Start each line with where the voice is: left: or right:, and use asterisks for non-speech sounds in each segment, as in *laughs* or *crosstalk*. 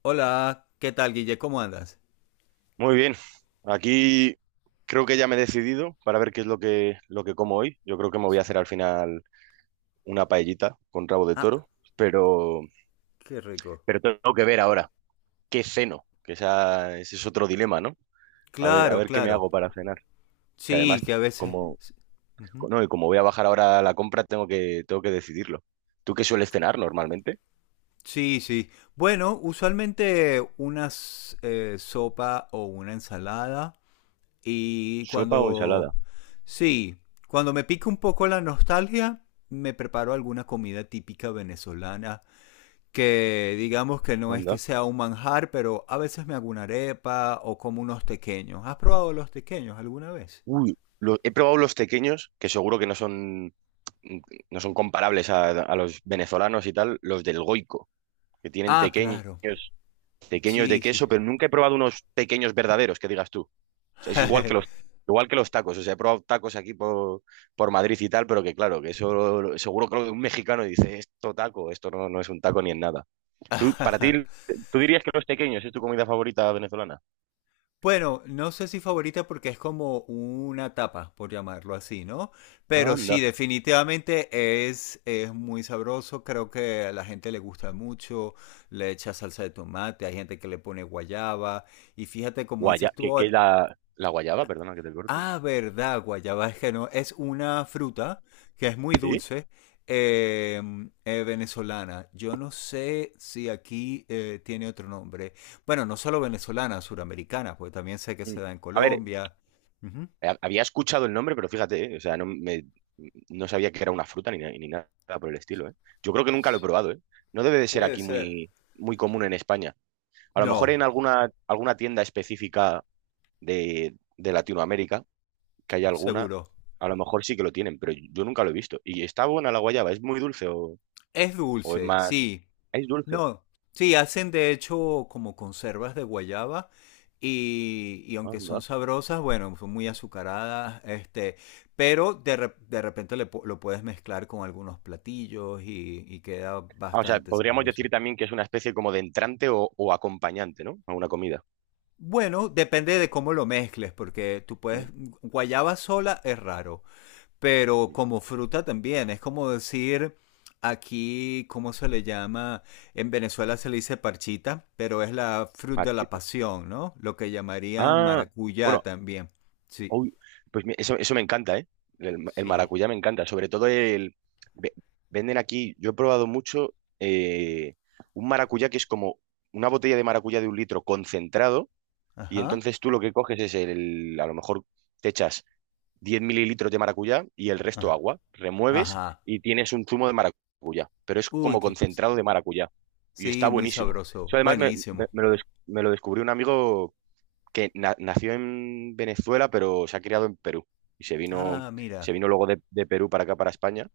left: Hola, ¿qué tal, Guille? ¿Cómo andas?
right: Muy bien, aquí creo que ya me he decidido para ver qué es lo que como hoy. Yo creo que me voy a hacer al final una paellita con rabo de
left: Ah,
right: toro, pero,
left: qué rico.
right: pero tengo que ver ahora qué ceno, que ese es otro dilema, ¿no? A ver, a
left: Claro,
right: ver qué me
left: claro.
right: hago para cenar, que además,
left: Sí, que a veces...
right: como,
left: Ujú.
right: no, y como voy a bajar ahora a la compra, tengo que decidirlo. ¿Tú qué sueles cenar normalmente?
left: Sí, sí. Bueno, usualmente una sopa o una ensalada. Y
right: ¿Sopa o ensalada?
left: cuando... Sí, cuando me pica un poco la nostalgia, me preparo alguna comida típica venezolana. Que digamos que no es que
right: Anda.
left: sea un manjar, pero a veces me hago una arepa o como unos tequeños. ¿Has probado los tequeños alguna vez?
right: Uy, he probado los tequeños, que seguro que no son comparables a los venezolanos y tal, los del Goico, que tienen
left: Ah,
right: tequeños,
left: claro.
right: tequeños de
left: Sí, sí.
right: queso, pero nunca he probado unos tequeños verdaderos, que digas tú. O sea, es igual que igual que los tacos. O sea, he probado tacos por Madrid y tal, pero que claro, que eso seguro que lo de un mexicano y dice, esto taco, esto no, no es un taco ni en nada. Tú, para ti,
left: *laughs*
right: ¿Tú dirías que los tequeños es tu comida favorita venezolana?
left: Bueno, no sé si favorita porque es como una tapa, por llamarlo así, ¿no? Pero sí,
right: Anda.
left: definitivamente es muy sabroso, creo que a la gente le gusta mucho, le echa salsa de tomate, hay gente que le pone guayaba, y fíjate como
right: Guaya,
left: dices tú,
right: la guayaba, perdona que te corte.
left: Ah, verdad, guayaba es que no, es una fruta que es muy
right: Sí.
left: dulce, eh, venezolana. Yo no sé si aquí tiene otro nombre. Bueno, no solo venezolana, suramericana, porque también sé que se
right: Mm.
left: da en
right: A ver,
left: Colombia. Ujú.
right: había escuchado el nombre, pero fíjate, o sea, no sabía que era una fruta ni, ni nada por el estilo, ¿eh? Yo creo que nunca lo he
left: Sí.
right: probado, ¿eh? No debe de ser
left: Puede
right: aquí
left: ser.
right: muy común en España. A lo mejor
left: No,
right: en alguna tienda específica de Latinoamérica, que haya alguna,
left: seguro.
right: a lo mejor sí que lo tienen, pero yo nunca lo he visto. ¿Y está buena la guayaba? ¿Es muy dulce
left: Es
right: o es
left: dulce,
right: más...?
left: sí.
right: Es dulce.
left: No, sí, hacen de hecho como conservas de guayaba y aunque son
right: Anda.
left: sabrosas, bueno, son muy azucaradas, pero de repente lo puedes mezclar con algunos platillos y queda
right: Ah, o sea,
left: bastante
right: podríamos
left: sabroso.
right: decir también que es una especie como de entrante o acompañante, ¿no? A una comida.
left: Bueno, depende de cómo lo mezcles, porque tú puedes,
right: Mm.
left: guayaba sola es raro, pero como fruta también, es como decir aquí, ¿cómo se le llama? En Venezuela se le dice parchita, pero es la fruta de la
right: Marchita.
left: pasión, ¿no? Lo que llamarían
right: Ah,
left: maracuyá
right: bueno.
left: también. Sí.
right: Uy, pues eso, eso me encanta, ¿eh? El
left: Sí.
right: maracuyá me encanta. Sobre todo el... ve- Venden aquí, yo he probado mucho, un maracuyá que es como una botella de maracuyá de un litro concentrado y
left: Ajá.
right: entonces tú lo que coges es el... A lo mejor te echas 10 mililitros de maracuyá y el resto
left: Ah.
right: agua. Remueves
left: Ajá.
right: y tienes un zumo de maracuyá, pero es
left: Uy,
right: como
left: qué.
right: concentrado de maracuyá. Y está
left: Sí, muy
right: buenísimo. Eso
left: sabroso.
right: además
left: Buenísimo.
right: me lo, me lo descubrió un amigo que nació en Venezuela, pero se ha criado en Perú. Y se vino,
left: Ah, mira.
right: se vino luego de Perú para acá, para España,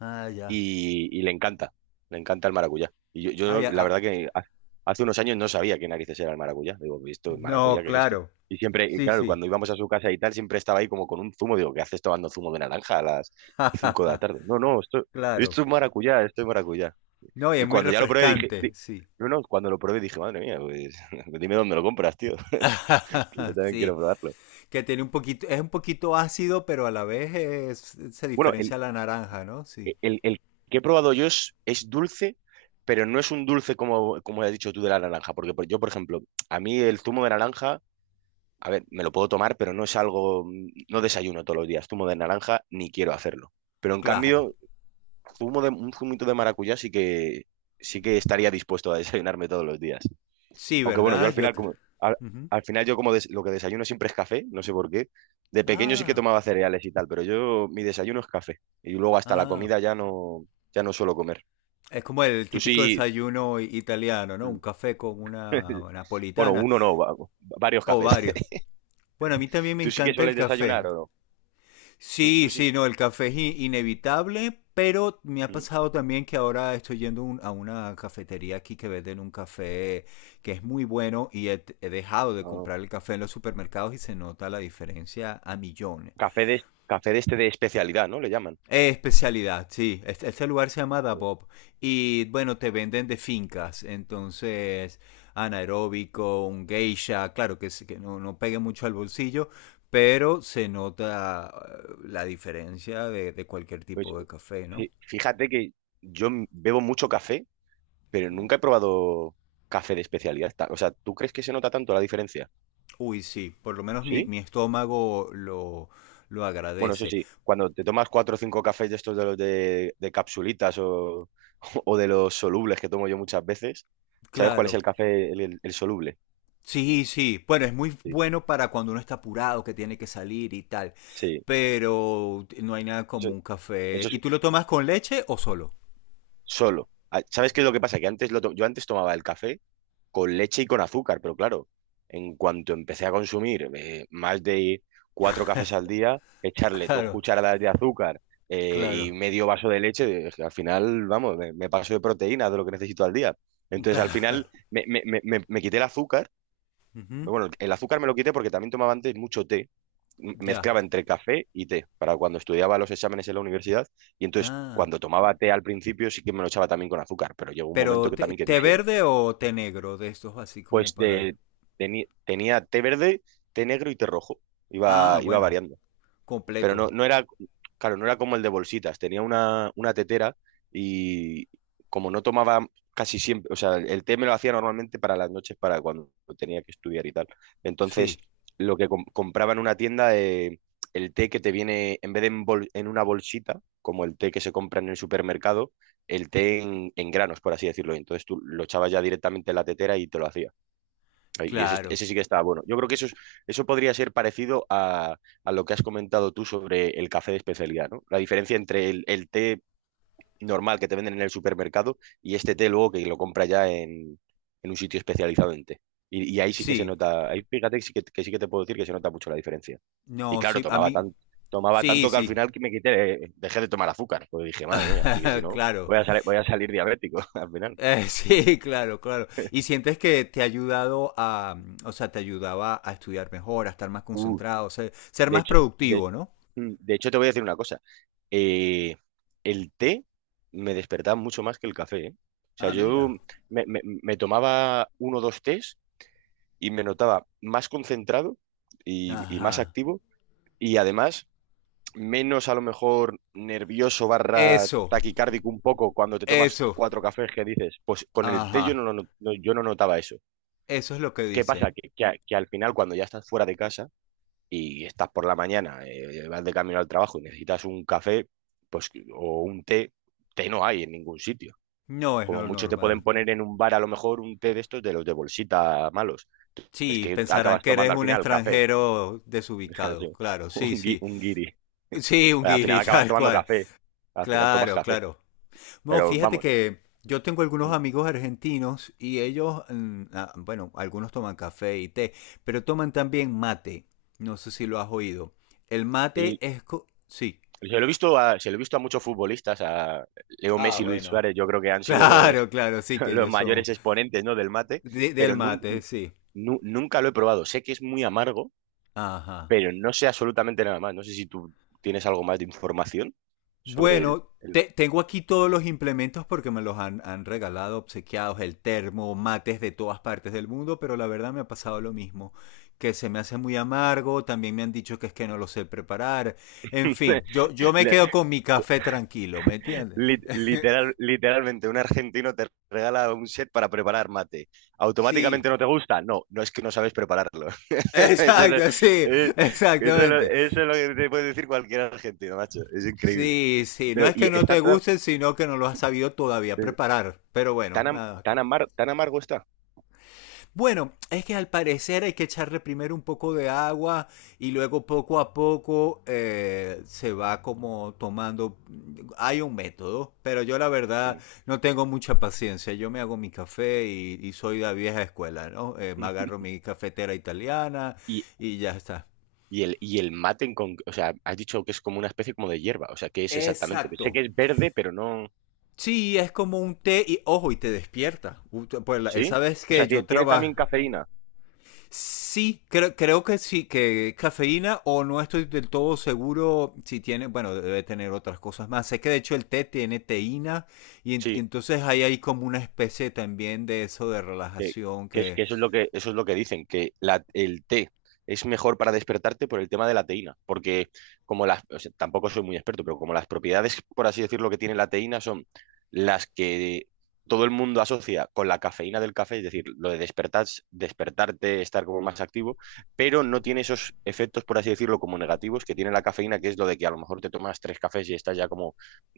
left: Ah, ya.
right: y le encanta el maracuyá. Y
left: Ah,
right: yo,
left: ya.
right: la
left: Ah.
right: verdad que hace unos años no sabía qué narices era el maracuyá. Digo, ¿esto es
left: No,
right: maracuyá? ¿Qué es esto?
left: claro.
right: Y siempre, y
left: Sí,
right: claro,
left: sí.
right: cuando íbamos a su casa y tal, siempre estaba ahí como con un zumo. Digo, ¿qué haces tomando zumo de naranja a las 5 de la tarde?
left: *laughs*
right: No, no, esto,
left: Claro.
right: esto es maracuyá, esto es maracuyá.
left: No, y es
right: Y
left: muy
right: cuando ya lo probé dije...
left: refrescante, sí.
right: no, no, cuando lo probé dije, madre mía, pues *laughs* dime dónde lo compras, tío, *laughs* que yo
left: *laughs*
right: también quiero
left: Sí.
right: probarlo.
left: Que tiene un poquito, es un poquito ácido, pero a la vez se
right: Bueno,
left: diferencia a la naranja, ¿no? Sí,
right: el que he probado yo es dulce, pero no es un dulce como, como has dicho tú de la naranja, porque yo, por ejemplo, a mí el zumo de naranja, a ver, me lo puedo tomar, pero no es algo, no desayuno todos los días zumo de naranja, ni quiero hacerlo. Pero en
left: claro.
right: cambio, zumo de, un zumito de maracuyá sí que estaría dispuesto a desayunarme todos los días.
left: Sí,
right: Aunque bueno, yo al
left: ¿verdad? Yo
right: final,
left: creo. Ujú.
right: al final yo como lo que desayuno siempre es café, no sé por qué. De pequeño sí que
left: Ah,
right: tomaba cereales y tal, pero yo mi desayuno es café. Y luego hasta la
left: ah.
right: comida ya no suelo comer.
left: Es como el
right: Tú
left: típico
right: sí.
left: desayuno italiano, ¿no?
right: Mm.
left: Un café con una
right: *laughs* Bueno,
left: napolitana
right: uno no, varios
left: o
right: cafés.
left: varios.
right: *laughs*
left: Bueno, a mí también me
right: ¿Tú sí que
left: encanta el
right: sueles
left: café.
right: desayunar o no? Tú,
left: Sí,
right: tú sí.
left: sí, no, el café es inevitable, pero me ha
right: ¿Mm?
left: pasado también que ahora estoy yendo a una cafetería aquí que venden un café que es muy bueno y he dejado de
right: Ah.
left: comprar el café en los supermercados y se nota la diferencia a millones.
right: Café de, café de este de especialidad, ¿no? Le llaman.
left: Especialidad, sí. Este lugar se llama Dabob. Y bueno, te venden de fincas. Entonces, anaeróbico, un geisha, claro que, sí, que no, no pegue mucho al bolsillo, pero se nota la diferencia de cualquier
right: Pues
left: tipo de café, ¿no?
right: fíjate que yo bebo mucho café, pero nunca he probado café de especialidad. Ta- O sea, ¿tú crees que se nota tanto la diferencia?
left: Uy, sí, por lo menos
right: ¿Sí?
left: mi estómago lo
right: Bueno, eso
left: agradece.
right: sí, cuando te tomas cuatro o cinco cafés de estos de capsulitas o, *laughs* o de los solubles que tomo yo muchas veces, ¿sabes cuál es
left: Claro,
right: el café, el soluble?
left: sí, sí. Bueno, es muy
right: Sí,
left: bueno para cuando uno está apurado, que tiene que salir y tal.
right: sí,
left: Pero no hay nada
right: eso,
left: como un café.
right: eso es
left: ¿Y tú lo tomas con leche o solo?
right: solo. Ah, ¿sabes qué es lo que pasa? Que antes yo antes tomaba el café con leche y con azúcar, pero claro, en cuanto empecé a consumir más de cuatro cafés al día,
left: *laughs*
right: echarle dos
left: Claro,
right: cucharadas de azúcar y
left: claro,
right: medio vaso de leche, es que al final, vamos, me paso de proteínas de lo que necesito al día. Entonces, al
left: claro.
right: final, me quité el azúcar.
left: Ujú,
right: Bueno, el azúcar me lo quité porque también tomaba antes mucho té.
left: ya.
right: Mezclaba entre café y té para cuando estudiaba los exámenes en la universidad. Y entonces,
left: Ah.
right: cuando tomaba té al principio, sí que me lo echaba también con azúcar. Pero llegó un
left: Pero
right: momento que
left: té,
right: también que
left: té
right: dije,
left: verde o té negro de estos así
right: pues
left: como para...
right: de, tenía té verde, té negro y té rojo.
left: Ah,
right: Iba
left: bueno,
right: variando. Pero
left: completo.
right: no era, claro, no era como el de bolsitas. Tenía una tetera y como no tomaba casi siempre, o sea, el té me lo hacía normalmente para las noches, para cuando tenía que estudiar y tal. Entonces,
left: Sí,
right: lo que compraba en una tienda, el té que te viene, en vez de en, en una bolsita, como el té que se compra en el supermercado, el té en granos, por así decirlo. Entonces tú lo echabas ya directamente en la tetera y te lo hacía. Y
left: claro.
right: ese sí que está bueno. Yo creo que eso podría ser parecido a lo que has comentado tú sobre el café de especialidad, ¿no? La diferencia entre el té normal que te venden en el supermercado y este té luego que lo compra ya en un sitio especializado en té. Y ahí sí que se
left: Sí.
right: nota, ahí fíjate que sí que te puedo decir que se nota mucho la diferencia. Y
left: No,
right: claro,
left: sí, a mí...
right: tomaba
left: Sí,
right: tanto que al
left: sí.
right: final que me quité, dejé de tomar azúcar. Pues dije, madre mía, así que si
left: *laughs*
right: no,
left: Claro.
right: voy a salir diabético *laughs* al final.
left: *laughs* Sí, claro, claro. ¿Y sientes que te ha ayudado a, o sea, te ayudaba a estudiar mejor, a estar más
right: Uh,
left: concentrado, ser
right: De
left: más
right: hecho,
left: productivo, ¿no?
right: de hecho, te voy a decir una cosa. Eh, el té me despertaba mucho más que el café, ¿eh? O sea,
left: Ah,
right: yo
left: mira.
right: me tomaba uno o dos tés y me notaba más concentrado y más
left: Ajá.
right: activo y además menos a lo mejor nervioso barra
left: Eso,
right: taquicárdico un poco cuando te tomas
left: eso.
right: cuatro cafés que dices, pues con el té yo
left: Ajá.
right: no, lo no- yo no notaba eso.
left: Eso es lo que
right: ¿Qué pasa?
left: dicen.
right: Que que al final cuando ya estás fuera de casa y estás por la mañana, vas de camino al trabajo y necesitas un café, pues, o un té, té no hay en ningún sitio.
left: No es
right: Como
left: lo
right: mucho te pueden
left: normal.
right: poner en un bar a lo mejor un té de estos de los de bolsita malos. Es
left: Sí,
right: que
left: pensarán
right: acabas
left: que eres
right: tomando al
left: un
right: final café.
left: extranjero
right: *laughs*
left: desubicado.
right: Sí,
left: Claro, sí,
right: un,
left: sí.
right: un guiri. *laughs*
left: Sí, un
right: Al final
left: guiri, *laughs*
right: acabas
left: tal
right: tomando
left: cual.
right: café. Al final tomas
left: Claro,
right: café.
left: claro. No,
right: Pero
left: fíjate
right: vamos.
left: que yo tengo algunos amigos argentinos y ellos, mm, ah, bueno, algunos toman café y té, pero toman también mate. No sé si lo has oído. El mate
right: el-
left: es... Sí.
right: Se lo he visto se lo he visto a muchos futbolistas, a Leo
left: Ah,
right: Messi y Luis
left: bueno. *laughs*
right: Suárez, yo creo que han sido los,
left: Claro, claro, sí,
right: *laughs*
left: que
right: los
left: ellos son
right: mayores exponentes, ¿no?, del mate,
left: del
right: pero
left: mate, sí.
right: Nunca lo he probado. Sé que es muy amargo,
left: Ajá.
right: pero no sé absolutamente nada más. No sé si tú tienes algo más de información sobre el...
left: Bueno, tengo aquí todos los implementos porque me los han regalado, obsequiados, el termo, mates de todas partes del mundo, pero la verdad me ha pasado lo mismo, que se me hace muy amargo, también me han dicho que es que no lo sé preparar, en
right: *laughs*
left: fin, yo me
right: le-
left: quedo con mi café tranquilo, ¿me entiendes? *laughs*
right: literal, literalmente, un argentino te regala un set para preparar mate. ¿Automáticamente
left: Sí,
right: no te gusta? No, no es que no sabes prepararlo. *laughs* Eso es,
left: exacto, sí,
right: eh,
left: exactamente.
right: eso es lo que te puede decir cualquier argentino, macho. Es increíble.
left: Sí, sí, no
right: Pero,
left: es
right: y
left: que no
right: está
left: te gusten, sino que no lo has sabido todavía
right: eh,
left: preparar, pero bueno, nada.
right: tan amargo está.
left: Bueno, es que al parecer hay que echarle primero un poco de agua y luego poco a poco se va como tomando. Hay un método, pero yo la verdad
right: Mm.
left: no tengo mucha paciencia. Yo me hago mi café y soy de la vieja escuela, ¿no? Me agarro mi cafetera italiana
right: *laughs* Y,
left: y ya está.
right: y el, y el mate, o sea, has dicho que es como una especie como de hierba, o sea, ¿qué es exactamente?
left: Exacto.
right: Sé que es verde, pero no...
left: Sí, es como un té y ojo, y te despierta. Pues esa
right: ¿Sí?
left: vez
right: O
left: que
right: sea,
left: yo
right: ¿tiene,
left: trabajé.
right: también cafeína?
left: Sí, creo, creo que sí, que cafeína o no estoy del todo seguro si tiene, bueno, debe tener otras cosas más. Sé que de hecho el té tiene teína y
right: Sí.
left: entonces ahí hay como una especie también de eso de
right: Que,
left: relajación
right: que es,
left: que
right: que eso es eso es lo que dicen, que la, el té es mejor para despertarte por el tema de la teína, porque como las, o sea, tampoco soy muy experto, pero como las propiedades, por así decirlo, que tiene la teína son las que todo el mundo asocia con la cafeína del café, es decir, lo de despertar, despertarte, estar como más activo, pero no tiene esos efectos, por así decirlo, como negativos que tiene la cafeína, que es lo de que a lo mejor te tomas tres cafés y estás ya como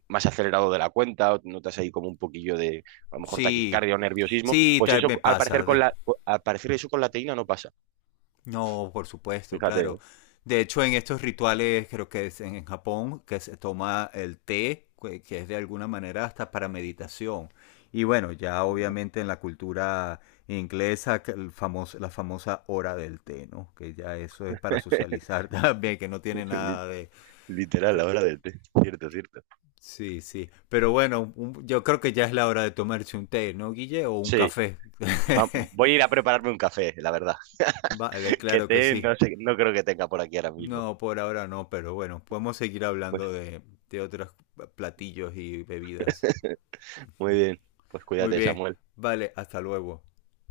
right: más acelerado de la cuenta, o notas ahí como un poquillo de, a lo mejor,
left: sí,
right: taquicardia o nerviosismo,
left: sí,
right: pues
left: tal
right: eso,
left: me
right: al
left: pasa.
right: parecer, con la, al parecer eso con la teína no pasa.
left: No, por supuesto,
right: Fíjate,
left: claro.
right: ¿eh?
left: De hecho, en estos rituales, creo que es en Japón, que se toma el té, que es de alguna manera hasta para meditación. Y bueno, ya
right: No.
left: obviamente en la cultura inglesa, que la famosa hora del té, ¿no? Que ya eso es para
right: *laughs*
left: socializar *laughs* también, que no tiene
right: Li-
left: nada de...
right: Literal,
left: de-
right: la hora del té. Cierto, cierto.
left: Sí, sí. Pero bueno, yo creo que ya es la hora de tomarse un té, ¿no, Guille? O un
right: Sí,
left: café. *laughs*
right: voy a ir a prepararme un café, la verdad.
left: Vale,
right: *laughs* Que
left: claro que
right: té
left: sí.
right: no sé, no creo que tenga por aquí ahora mismo.
left: No, por ahora no, pero bueno, podemos seguir
right: Pues
left: hablando de otros platillos y bebidas.
right: muy bien, pues
left: Muy
right: cuídate,
left: bien,
right: Samuel.
left: vale, hasta luego.